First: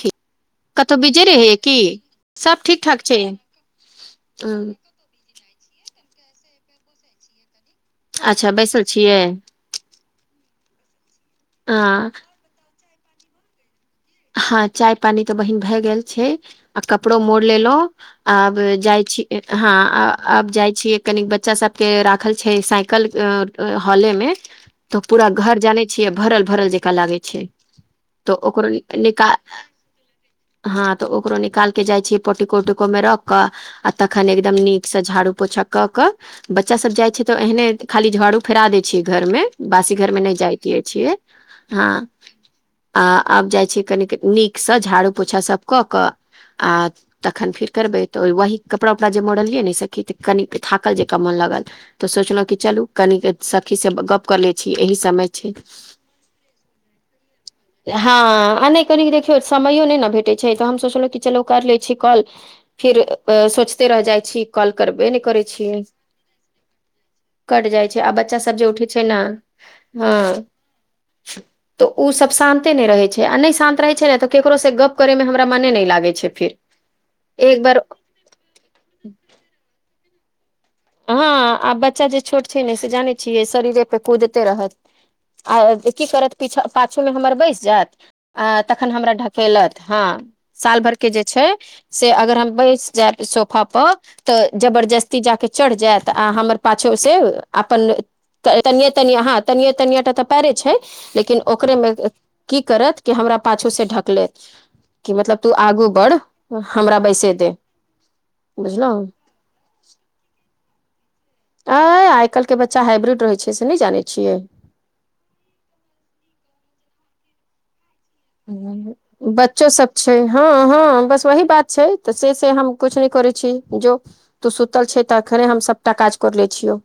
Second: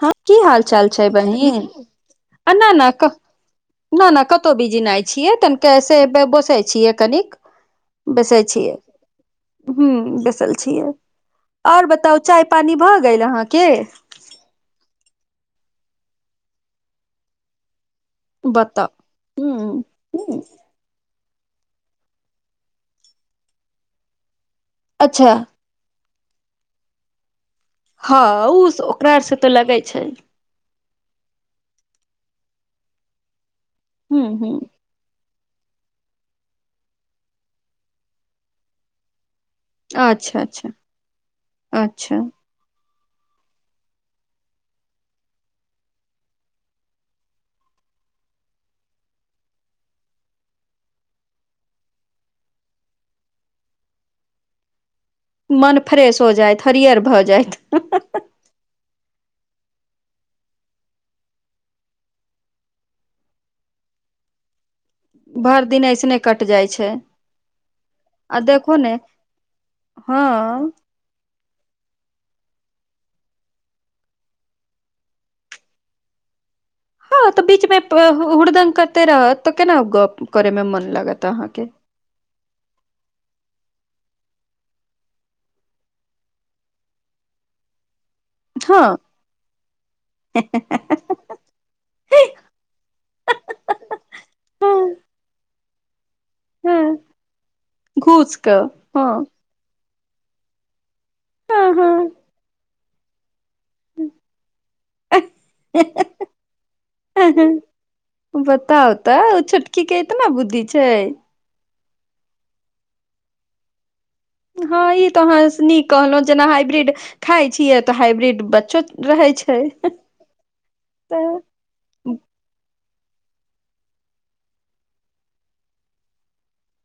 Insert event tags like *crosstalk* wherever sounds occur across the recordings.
हँ की हाल चाल कतहु छै बिजी रहियै बहिन की सब अना ठीक न ठाक क छै न न कतो हम्म, बीजी नय छियै तन कैसे है बसै छियै कनिक बेसे अच्छा छियै। बैसल ह बेसल छियै अ ओर बताउ चाय पानी भऽ गेल अहाँके हँ चाय पानी तऽ बहिन भए गेल छै आ कपड़ो मोड़ लेलो आब जाइ छी बताउ हँ ह आब जाइ छी कनी बच्चा सब के राखल छै साइकल हॉले में त पूरा अच्छा घर जाने छिय भरल भरल जेका लागे छीये हँ उ स नीक हँ तऽ ओकरो निकाल के जाइ छी पोटिको उटको मे रख क आ ह तखान ह एकदम नीक से झाड़ू पोछा क के बच्चा सब जाइ छै तऽ एहने खाली झाड़ू फेरा देय छियै घर में बासी घर मे नै अच्छा जाइत् अच्छा दिया छियै हँ अच्छा आ आब जाइ छी कनिक नीकसँ झाड़ू पोछा सभ कऽ कऽ आ तखन फेर करबै तऽ वही कपड़ा उपड़ा जे मॉरलियै ने सखी तऽ कनि थाकल जेक मोन लागल तऽ सोचलौ क चलू कनी सखी से गप कर ले छी एहि समय छै मन फ्रेश हो जायत हरियर भऽ जायत कनिक देखियौ समयो नै ने भेटै छै तऽ हम सोचलहुँ कि चलू कर लै छी कॉल फिर सोचते रह जाइ छी कॉल करबे नै करै भरि छी। दिन ऐसने कट जाइ छै कटि जाइ छै आ बच्चा सब जे उठै छै ने हँ तऽ ओ सब शान्ते नै रहै छै आ नै शान्त रहै छै ने तऽ केकरो से गप करे मे हमरा मने नै लागै छै फिर हँ तऽ एक बीच मे बार हुड़दंग करते रहत तऽ केना गप करे मे मन हँ लागत अहाँके आब बच्चा जे छोट छै ने से जानै छियै शरीरे पे कूदते रहत आ की करत पीछा पाछूमे हमर बैसि जायत आ तखन हँ हमरा ढकेलत हँ साल भर के जे छै से अगर हम बैस जायब सोफा पर तऽ हँ जबरजस्ती जाके चढ़ जायत तऽ आ हमर पाछो हँ से अपन घूस कऽ तनिये तनिये हँ ह तनिये तनिये टा तऽ पैरे छै। लेकिन हँ हँ ओकरेमे की करत कि हमरा पाछूसँ ढकलेत कि मतलब तू आगू बढ़ हमरा बैसे तौ बुझलौ बताउ *unintelligible* के इतना बुद्धि छै। अ आइ काल्हिके बच्चा हाइब्रिड रहै छै से नै जानै छियै हँ ई तऽ अहाँ नीक कहलहु जेना हाइब्रिड खााय छीयै तऽ हाइब्रिड बच्चो रहै छै बच्चो सब छै हँ हँ बस तऽ वही बात छै तऽ से से हम कुछ नै करै छी जो तू सुतल छै तखने हम सबटा काज कर लेय छियो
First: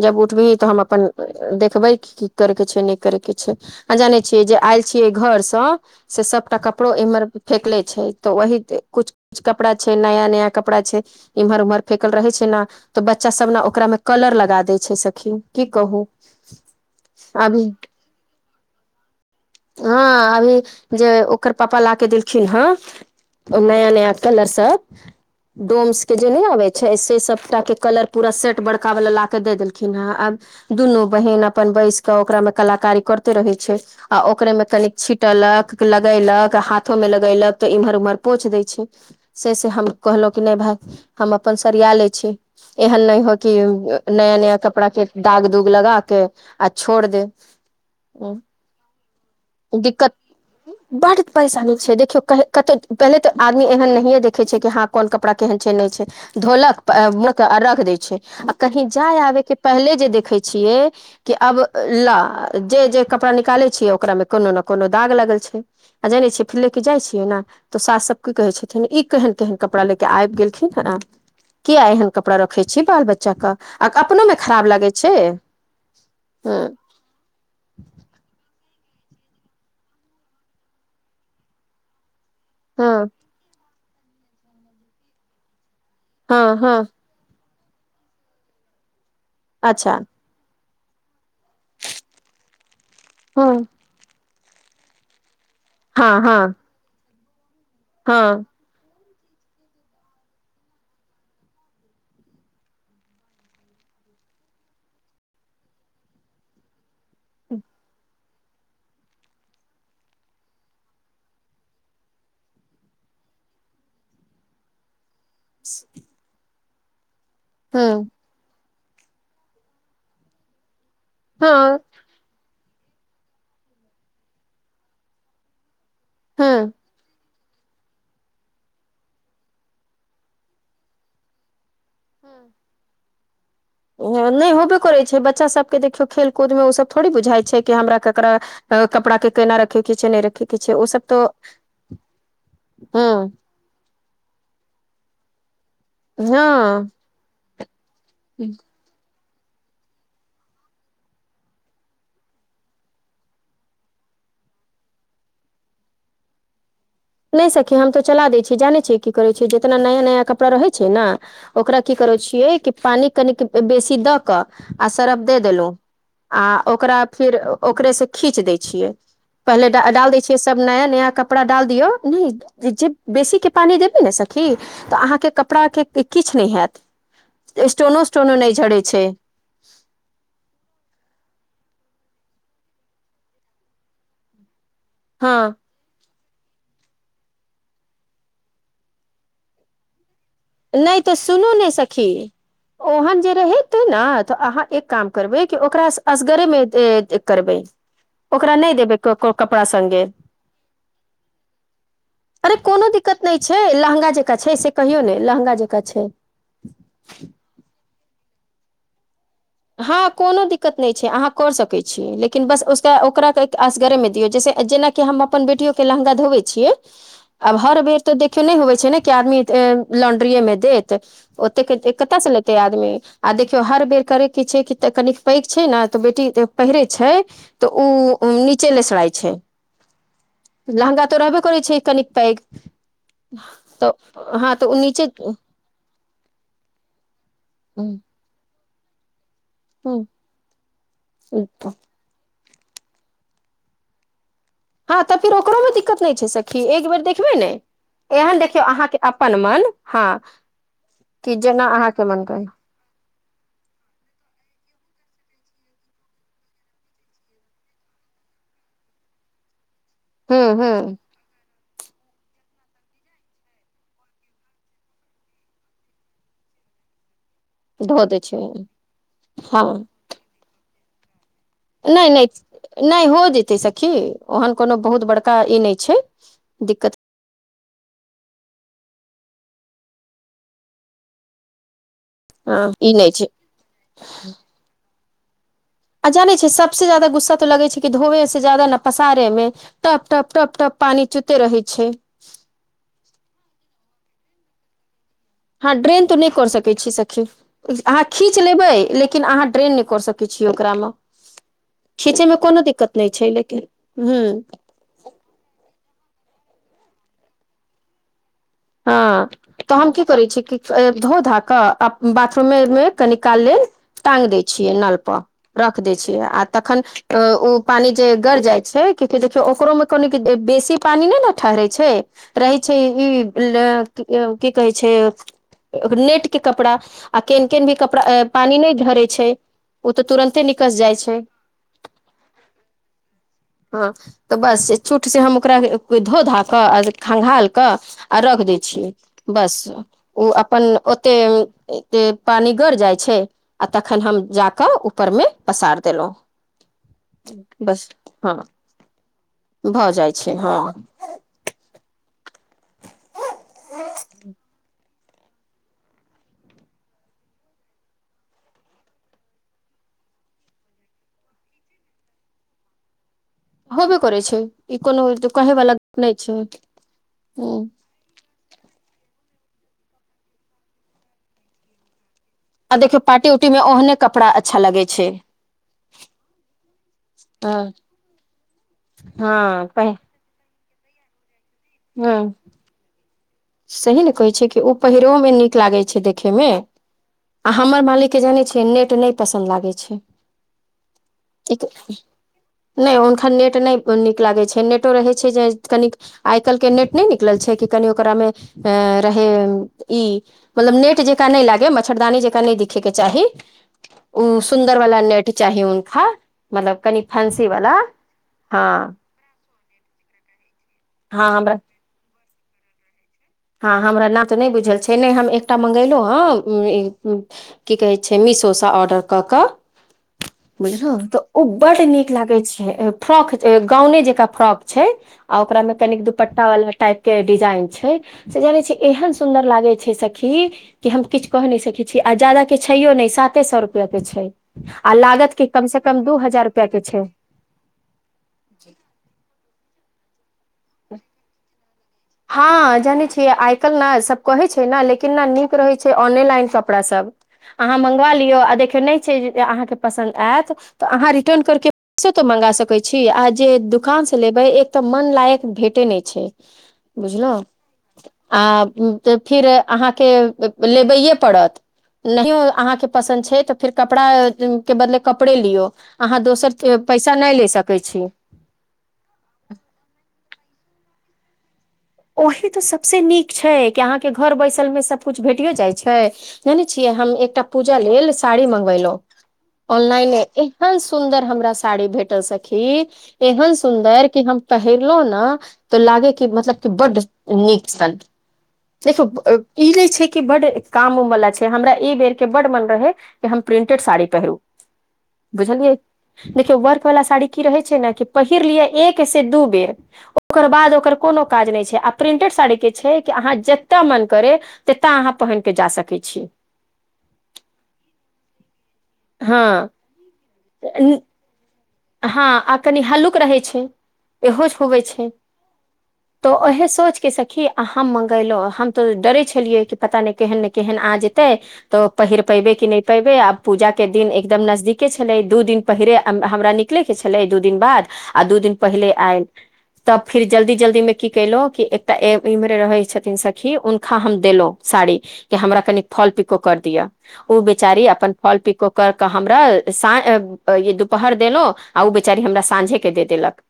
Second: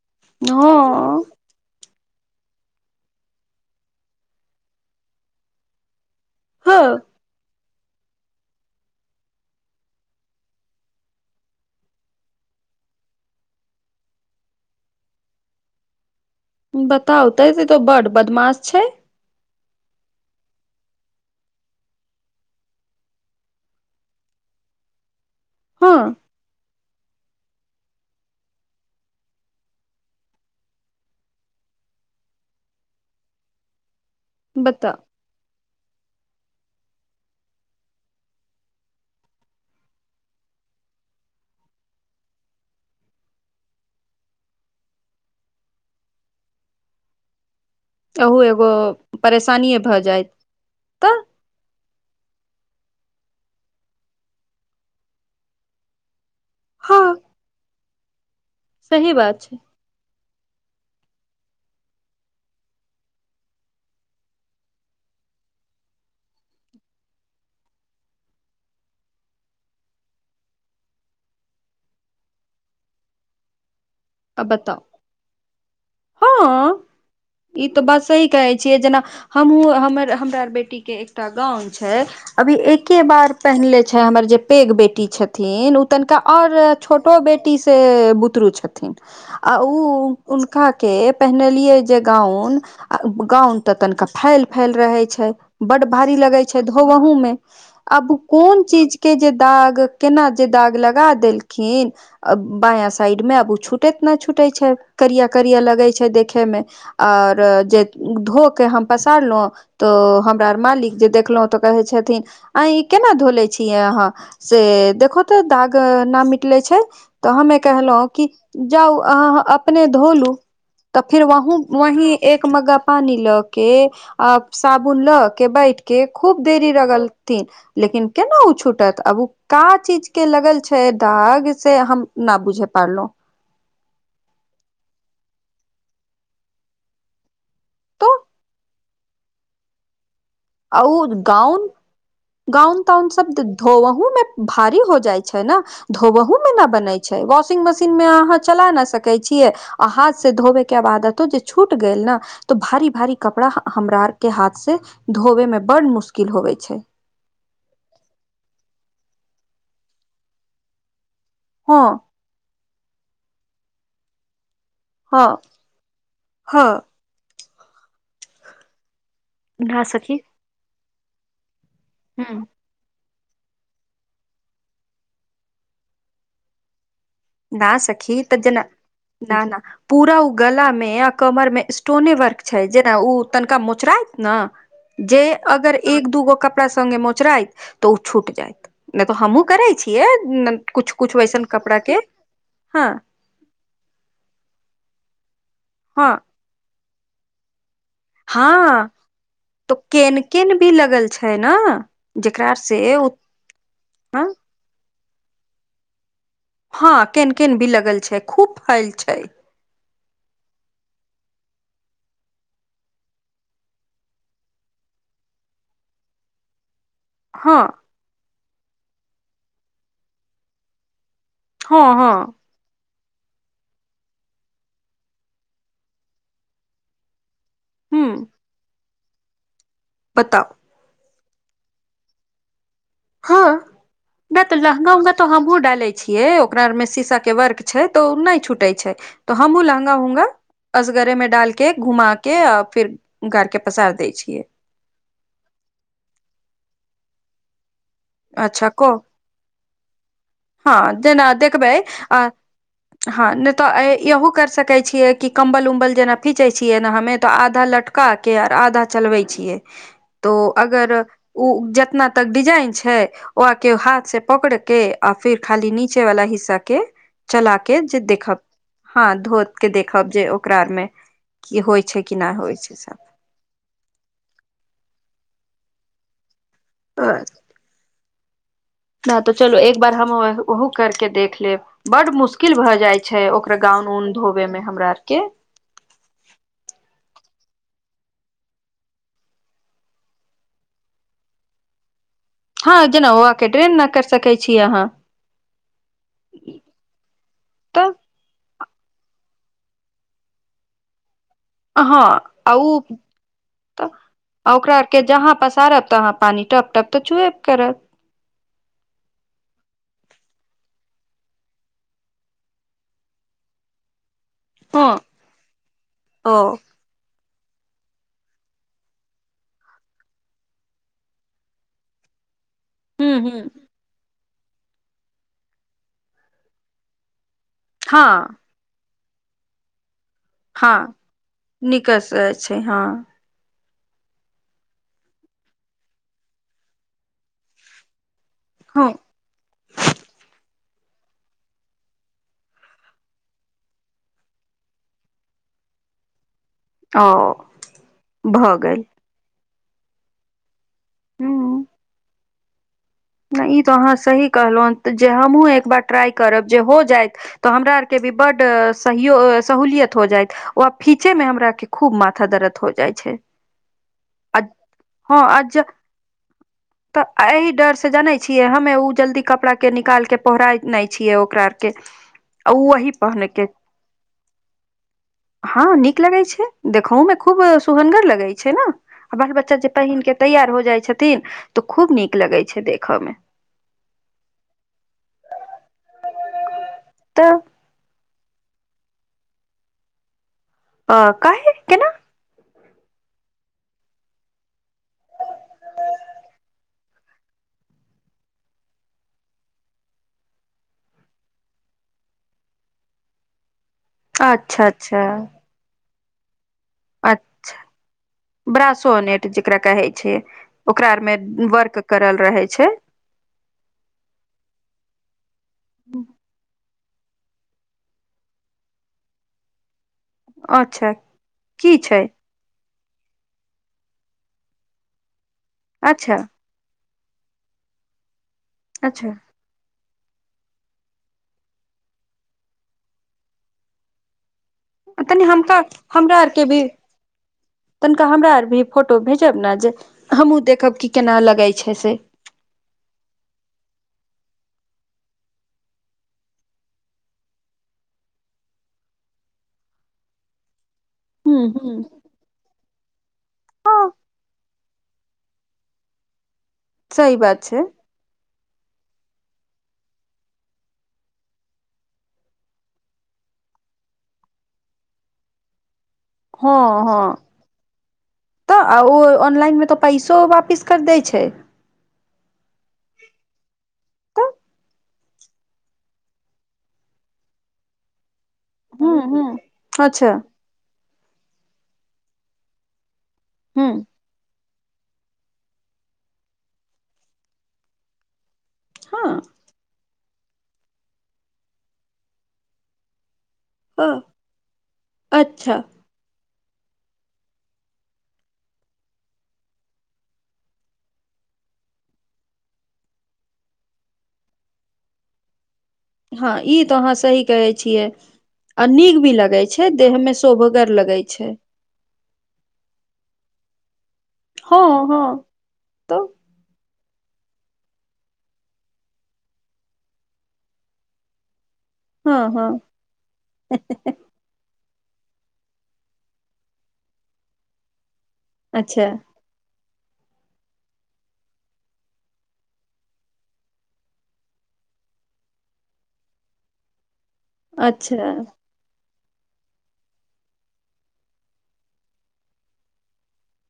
जब उठबीही तऽ हम अपन हँ देखबै की करयके छैय नै करयके छैय आ जानै छियै जे आयल छियै घर सस। से सबटा कपड़ो हँ एमेर फेेकले छै। तऽ वही कुछ कुछ कपड़ा छै नया नया कपड़ा छै। इम्हर उम्हर फेेकल रहै छै ने तऽ बच्चा सब ने ओकरामे कलर लगा दै छै सखिन की कहू बताउ त अभी *unintelligible* बड बदमाश छै हॉ अभी जे ओकर पापा ला के देलखिन हन नया नया कलर सब हँ डोम्स के जे नै आबै छै से सबटाके कलर पूरा सेट बड़कावला ला कऽ दे देलखिन हँ आब दुनू बहिन अपन बैस क ओकरामे कलाकारी करते रहै छैय आ ओकरे मे कनी बताउ छिट। टलक लगेलक हाथो में लगैलक तऽ इम्हर उम्हर पोछ दै छै से से हम कहलहुँं की नै भाय हम अपन सरिया लै छी। एहन नै होय कि नया नया कपड़ा के दाग दूग लगा के आ छोड़ दे अहूँ एगो परेशानिएक्षभऽ दिक्कत जाय बड परेशानी छै देखियौ कतहु पहिले तऽ आदमी एहन नहियए देखै छै कि हाँ कोन कपड़ा केहेन छै नहि छै धोलक हँ रख *unintelligible* देय छै आ कहीं सही जाय बात आबे के छै पहले जे देखे छियए कि आब ला जे जे कपड़ा निकालै छियै ओकरामे कोनो ने कोनो दाग लागल छै आ जानने छियै फिर ले क जाइ छियै ने तऽ सास सब की कहै छथिन इ केहन केहन कपड़ा ले कऽ आबि गेलखिन हे किया एहन कपड़ा रखे छी बाल बच्चा के आक अपनो मे आब खराब बताउ लगै छै ह इ तऽ बात सही कहे छियै जेना हमूँह हमर हमरा बेटी के एकटा गाउन छै अभी एके हँ बार पहिनले छै हमर जे पैघ बेटी छथिन उ तनिका हँ और हँ छोट *unintelligible* बेटी से बुतरू छथिन आ ओ अच्छा उनका के पहनलिये जे गाउन हँ गाउन त तनिका फैल फैल रहै छै बड भारी हँ लगे हँ छै धोबहु में आब हँ कोन चीज के जे दाग केना जे दाग लगा देलखिन अ बाया साइड मे छूटेैत न छूटे छै करिया करिया लगे छै देखे मे आओर जे धो के हम पसारलहुँ तऽ हमरा आ मालिक जे देखलहुँ तऽ कहै छथिन आइ ई केना धोले छियै अहाँ से देखो तऽ दाग न मिटले छै तऽ हमे हँ कहलहुं की जाउ अहाँ अपने धो लू तऽ फिर वोहू हँ वही एक मग्गा पानी लऽ के साबुन ल के बैठ के खूब देरी हँ रगल ती लेकिन केना ओ छूटत आब ओ का चीज के लगल छैय दाग से हम न बुझे पारलहुॅं नहि होबे करैत छैय बच्चा सबके जे देखियौ खेल कूदमे ओसब थोड़ी बुझाइ छैय कि हमरा तो ककरा तऽ कपड़ा के केना रखे कीछे नहि रखि आउद गाउन गाउन ताउन हँ सबदद धोवहुंऽ मे भारी हो जाइ छै न धोवहुंऽ मे न हँ बनै छै वाशिंग मशीन मे आ चला नै सकै छियै आ हाथ स धोबे के आब आदतो जे छूट गेल न तो भारी भारी कपड़ा हमरा आर के हाथ से धोवे मे बड मुश्किल होवे छै नै सखी हम तऽ चला दै छीयै जानै छियै की करै छियै जितना नया नया कपड़ा रहै छैय ना ओकरा हँ की करै छियै कि पानी कनिक बेसी दऽ कऽ आ सरफ हँ दे देलौं हँ आ ओकरा फेर ओकरेसँ खीच दैय छियै पहिले डाल दैय छियै सब नया नया कपड़ा डाल दियऔ ह नै जेब बेसीके पानि देबय ने सखी तऽ अहाँके कपड़ाके किछ नै हैत ना स्टोनो सखी स्टोनो तऽ नहि जेना झड़ै छै ना - ना। पूरा उ गला मे अऽ कमर मे स्टोने वर्क छैय जेना उ तनिका मोचरात नऽ जे हँ अगर एक दूगो कपड़ा सङ्गे मोचराइत तऽ ओ छूट जायत नै तऽ हमु करै छियै कुछ नहि कुछ वैसन कपड़ा के हाँ आज जे रेहेते ना तऽ अहाँ एक काम करबै कि ओकरा हँ असगरे मे ए - एतै करबै। ओकरा नहि हाँ देबै क- क- कपड़ा तो संगे केन केन भी लगल छैय न। जेकरा अरे से कोनो उ दिक्कत नै छैय लहँंगा हँ जेकाँ छैय से कहियौ ने लहँंगा जेकाँ छैय। हाँ केन केन भी लगल छै खूब फैल छैय। हाँ कोनो दिक्कत नै छै अहाँ करऽ सकै छीये लेकिन बस उसका ओकरा तऽ आसगरे मे दियौ जेसे जेना के हम अपन बेटीयों के लहंगा धोवै छियै *unintelligible* आब हर बेर तऽ देखियौं ने होवे छै ने कि आदमी ए लॉंड्रीए में देत। ओते हँ केतेक हँ कतयसे लेते आदमी आ देखियौं हर बेर करे की छै कितेक कनिक पैघ छैय न तऽ बेटी त पहिरे छैय। तऽ उ नीचे लेसराए छैय। पताप। लहंगा तऽ रहबे करै छै कनिक पैग तऽ ने तऽ लहंगा नीचे उहंगा त हमहहुँ डाले छियै ओकरा ओर में शीशा के वर्क छै हम्म, तऽ उ ने छूटे छैय। त हमु लहंगा उहंगा असगरे में हम्म, डालके घुमा के आ फिर गार के पसार दै छियै। हाँ तऽ फिर ओकरो में दिक्कत ने छै सखी एक बेेर देखबे ने एहन देखियौ अहाँके अ अ पन मन हाँ। हाँ जेना देखबैं आ हाँ ने तऽ इहो कैर सकैत छियै कि कम्बल उम्बल जेना खींचे छियै न हमें तऽ आधा लटक कह के और आधा चलबै छियै। तो हूँ अगर हूँ उ जेतना तक डिजाइन छैय ओ के हाथ से पकड़ के आ फिर खाली नीचे वाला हिस्सा के चला के जे धो दै छै देखब हाँ धोत हँ के देख ब जे ओकरा आरमें ने - ने - ने हो जेतै सखी। ओहन कोनो बहुत बड़का ई ने छैय दिक्कत। *unintelligible* ना तऽ चलो एक बार हम ओहो करके देख लेब बड मुश मुश्किल हँ भऽ ई जाइ नहि छै ओकर गाउन ऊन धोवे में हमरा और के। आ जाने छैै सबसे ज्यादा गुस्सा त लगे छै कि धोवे से जायदा पसारे में। टप- टप- टप -टप पानी चुते रहै छैय। हाँ जेना ओआ के ड्रेन न कर सकै छीं अहाँ। हाँ ड्रेन तो ने कर सकै छीं सखी। तऽ अहाँ खींच लेबै लेकिन अहाँ ड्रेन नै कऽ सकै छीयै ओकरा म। हँ खींचैमें आ कोनो उ दिक्कत ने छै लेकिन तऽ हूँ। ओकरा आर के जहाँ पसारत तहा पानी टप -टप तऽ चुबे करत। हाँ। तऽ हम की करे छीं कि ए धो -धा कऽ बाथरूमें में कनि काल लेल टाँग दय छि छियै हँ नल पर रख दै छियै आ ओ तखन तऽ उ पानी जे गर जाइ छैय क्योंकि देखियों ओकरो में कनि बेसी पानी ने न ठहरे छैय। रहे छै हूँ हिब। हूँ दै ऐं की कहै छै ओकर नेट के कपड़ा आ केन -केन भी कपड़ा हँ पानी ने धरे छैय ओ तऽ तुरन्त हाँ निकेसे छैय हाँ। हँ तऽ बस चूटसँ हम ओकरा धो धा कऽ आ खँघालि कऽ आ रख दै हँ छियै बस ओ अपन ओते एते पानि गर जाइत छैय। आ तखन हम जा कऽ ऊपर में पसैर दलौ। ओ भऽ गेल। भऽ जाइ छै हँ हूँ नय ई तो अहाँ सही कहलौं जे हमहुँ एक बार ट्राई करब जे हो जाइत तऽ हमरा आर के भी बड्ड सहूलियत हो जाइत ओ खिछे मे हमरा आर के खूब माथा दरद हो जाइ छै होबे करै छै आ ई कोनो हँ आ कहे वाला गप्प नय छै तऽ एहि हँ डर से जानै छियै हमे ओ जल्दी कपड़ा के निकाल के पौहरा नय छियै ओकरा आर के ओ आ वही देखियौ पहने पार्टी के उटी मे ओहने कपड़ा अच्छा लगै छै। हँ नीक लगै छै देखोहो मे खूब हँ सुहगर लगै छै ने आ बाल बच्चा हँ जे पहि पहिन के तैयार हो जाइ छथिन तऽ खूब हँ नीक लगै छै देखऽ मे सही ने कहै छै कि ओ पहिरोओमे नीक लागैत छै देखेमे तऽ आ हमर मालिकके जानै छियै नेट नय पसन्द लागै छै अ, काहे एक केना नय हुनका नेट नय नीक लागै छै नेटो रहै छै जे कनिक आइ काल्हिके नेट नय निकलल छै कि कनी ओकरामे अ रहै ई मतलब नेट जेकाँ नय लागे मच्छरदानी जेकाँ नय दिखे के चाही ओ अच्छा सुन्दर वाला अच्छा नेट चाही हुनखा मतलब कनी फैंसी वाला हँ ब्रासो नेट जेकरा कहै छै ओकरा आर मे हँ हमरा वर्क करल रहेै छै हँ हमरा नाम तऽ नय बुझल छै नय हम एकटा मगेलौं हेन की कहै छै मिसो सँ ऑर्डर कऽ कऽ अच्छा बुझलौं तऽ ओ की बड्ड छै नीक लागै छै फ्रॉक गाउने जेका फ्रॉक छै आ ओकरा मे कनिक अच्छा दुपट्टा वाला टाइप के डिजाइन छै से जानै छियै अच्छा एहन सुन्दर लागे छै सखी कि हम किछु कहि नय सकैत छी आ जादा के छैयो नय साते सौ रुपया के छै। आ तनि लागत की हमका कम से कम दू हमरा हजार आरके भी रुपया के छै तनिका हमरा आर भी फोटो भेजब ने जे हमहूँ देखब की केना लगै छै से हँ जानै छियै आइ काल्हि ने सभ कहै छै न लेकिन ने नीक रहै छै ऑनेलाइन कपड़ासभ अहाँ मंगवा लियौ आ देख नय छै अहाँके पसन्द आयत तऽ अहाँ ह रिटर्न करके ह पैसो तो मंगा सकै छी आ जे हँ दुकान से लेबै एक तऽ मन लायक भेटै नय छै। सही बुझलौं बात छै आ फिर अहाँके लेबैए पड़त नहियो अहाँके पसन्द छै तऽ फेर कपड़ा के बदले कपड़े लियौ अहाँ दोसर हँ हँ पैसा नय ले सकै छी। तऽ आ ओ ऑनलाइनमे तऽ पैसो वापिस कर दै छै। ओही तऽ सबसे नीक छै कि अहाँके तऽ घर बैसल मे सभकुछ भेटियो जाइ छै जानै छियै हम एकटा पूजा लेल साड़ी मंगवेलौं हूँ हूँ अच्छा ऑनलाइने एहन सुन्दर हमरा साड़ी भेटल सखी। एहन हूँ सुन्दर कि हम पहिरलौं न तऽ लागै की मतलब बड्ड नीक सन हँ देखियौ ई नय छै कि बड्ड काम उम वला छै हमरा ई बेर के बड्ड मन रहै की हम प्रिंटेड हँ साड़ी पहिरू अच्छा बुझलियै देखियौ वर्क वला साड़ी की रहै छै ने कि पहिर लिय एक से दू बेर ओकर बाद ओकर कोनो काज नय छै आ प्रिंटेड साड़ी के छै कि अहाँ जेतऽ मन करे तेतऽ अहाँ पहिन के जा सकै छी हँ ई तो अहाँ सही कहै छियै आ नीक भी लगै हँ छै देह मे शोभगर न- लगै छै। हँ आ कनी हल्लुक रहै छै। इहो हँ छोवे हँ छै तऽ तो ओहे सोच के सक कि हम मंगेलहु हम तऽ डरै छलियै कि पता नय केहन ने केहन आ जेतै तऽ हँ पहिर हँ पेबे कि नय पेबे आब पूजा के दिन एकदम नजदीके छलै दू दिन पहिरे हमरा नीक निकले के छलै दू दिन बाद आ दू दिन अच्छा पहिले आय तब फिर जल्दी जल्दी मे की केलहुँ कि एकटा इम्हरे रहै छथिन सखी हुनखा हम देलौं साड़ी के हमरा कनी फाॅल पिको कर दिअ ओ बेचारी अपन अच्छा फाॅल पीको कर के हमरा सा दुपहर देलौं आ ओ बेचारी हमरा साँझे के दे देलक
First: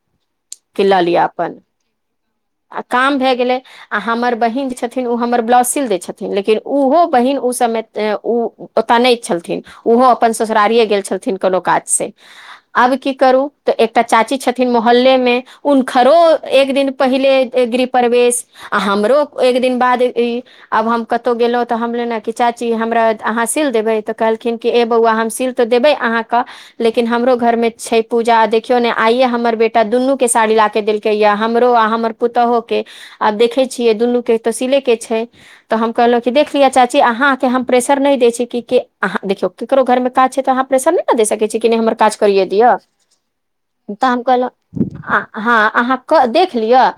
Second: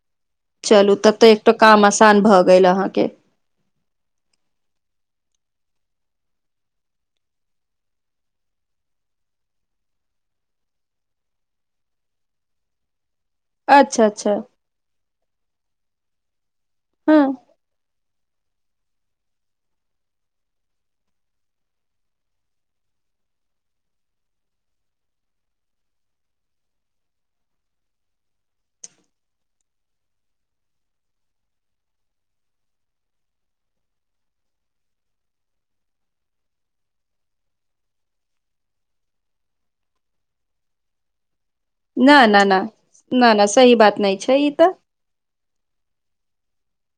कि चलू लऽ तब लिअ तऽ एकटा अपन काम आसान भऽ गेल आ अहाँके काम भए गेलै आ हमर बहिन जे छथिन ओ हमर ब्लाउज सिल दय छथिन लेकिन ओहो बहिन ओ समय ओतय नय छलथिन ओहो अपन ससुरारिए गेल छलथिन कोनो काज से आब की करू तऽ एकटा अच्छा अच्छा चाची छथिन मोहल्ले मे उनखरो एक दिन हँ पहिले गृहप्रवेश आ हमरो एक दिन बाद ई आब हम कतौ गेलौं तऽ हमले ने कि चाची हमरा अहाँ सिल देबै तऽ कहलखिन कि ए बौआ हम सिल तऽ देबै कहां क लेकिन हमरो घर मे छै पूजा देखियौ ने आइे हमर बेटा दुनू के साड़ी ला के देलकै या हमरो आ हमर पुतौहु के आब देखै छियै दुनू के त सीले के छै तऽ हम कहलौं कि देख लिअ चाची अहाँके हम प्रेशर नय दै छी कि अहाँ देखियौ केकरो घर मे काज छै तऽ आहां प्रेसर नय ने दे सै छिय कि नय हमर न काज न करिये न दिय न न सही बात त नहि हम छै ई कहलौं तऽ अहाँ देख लिअ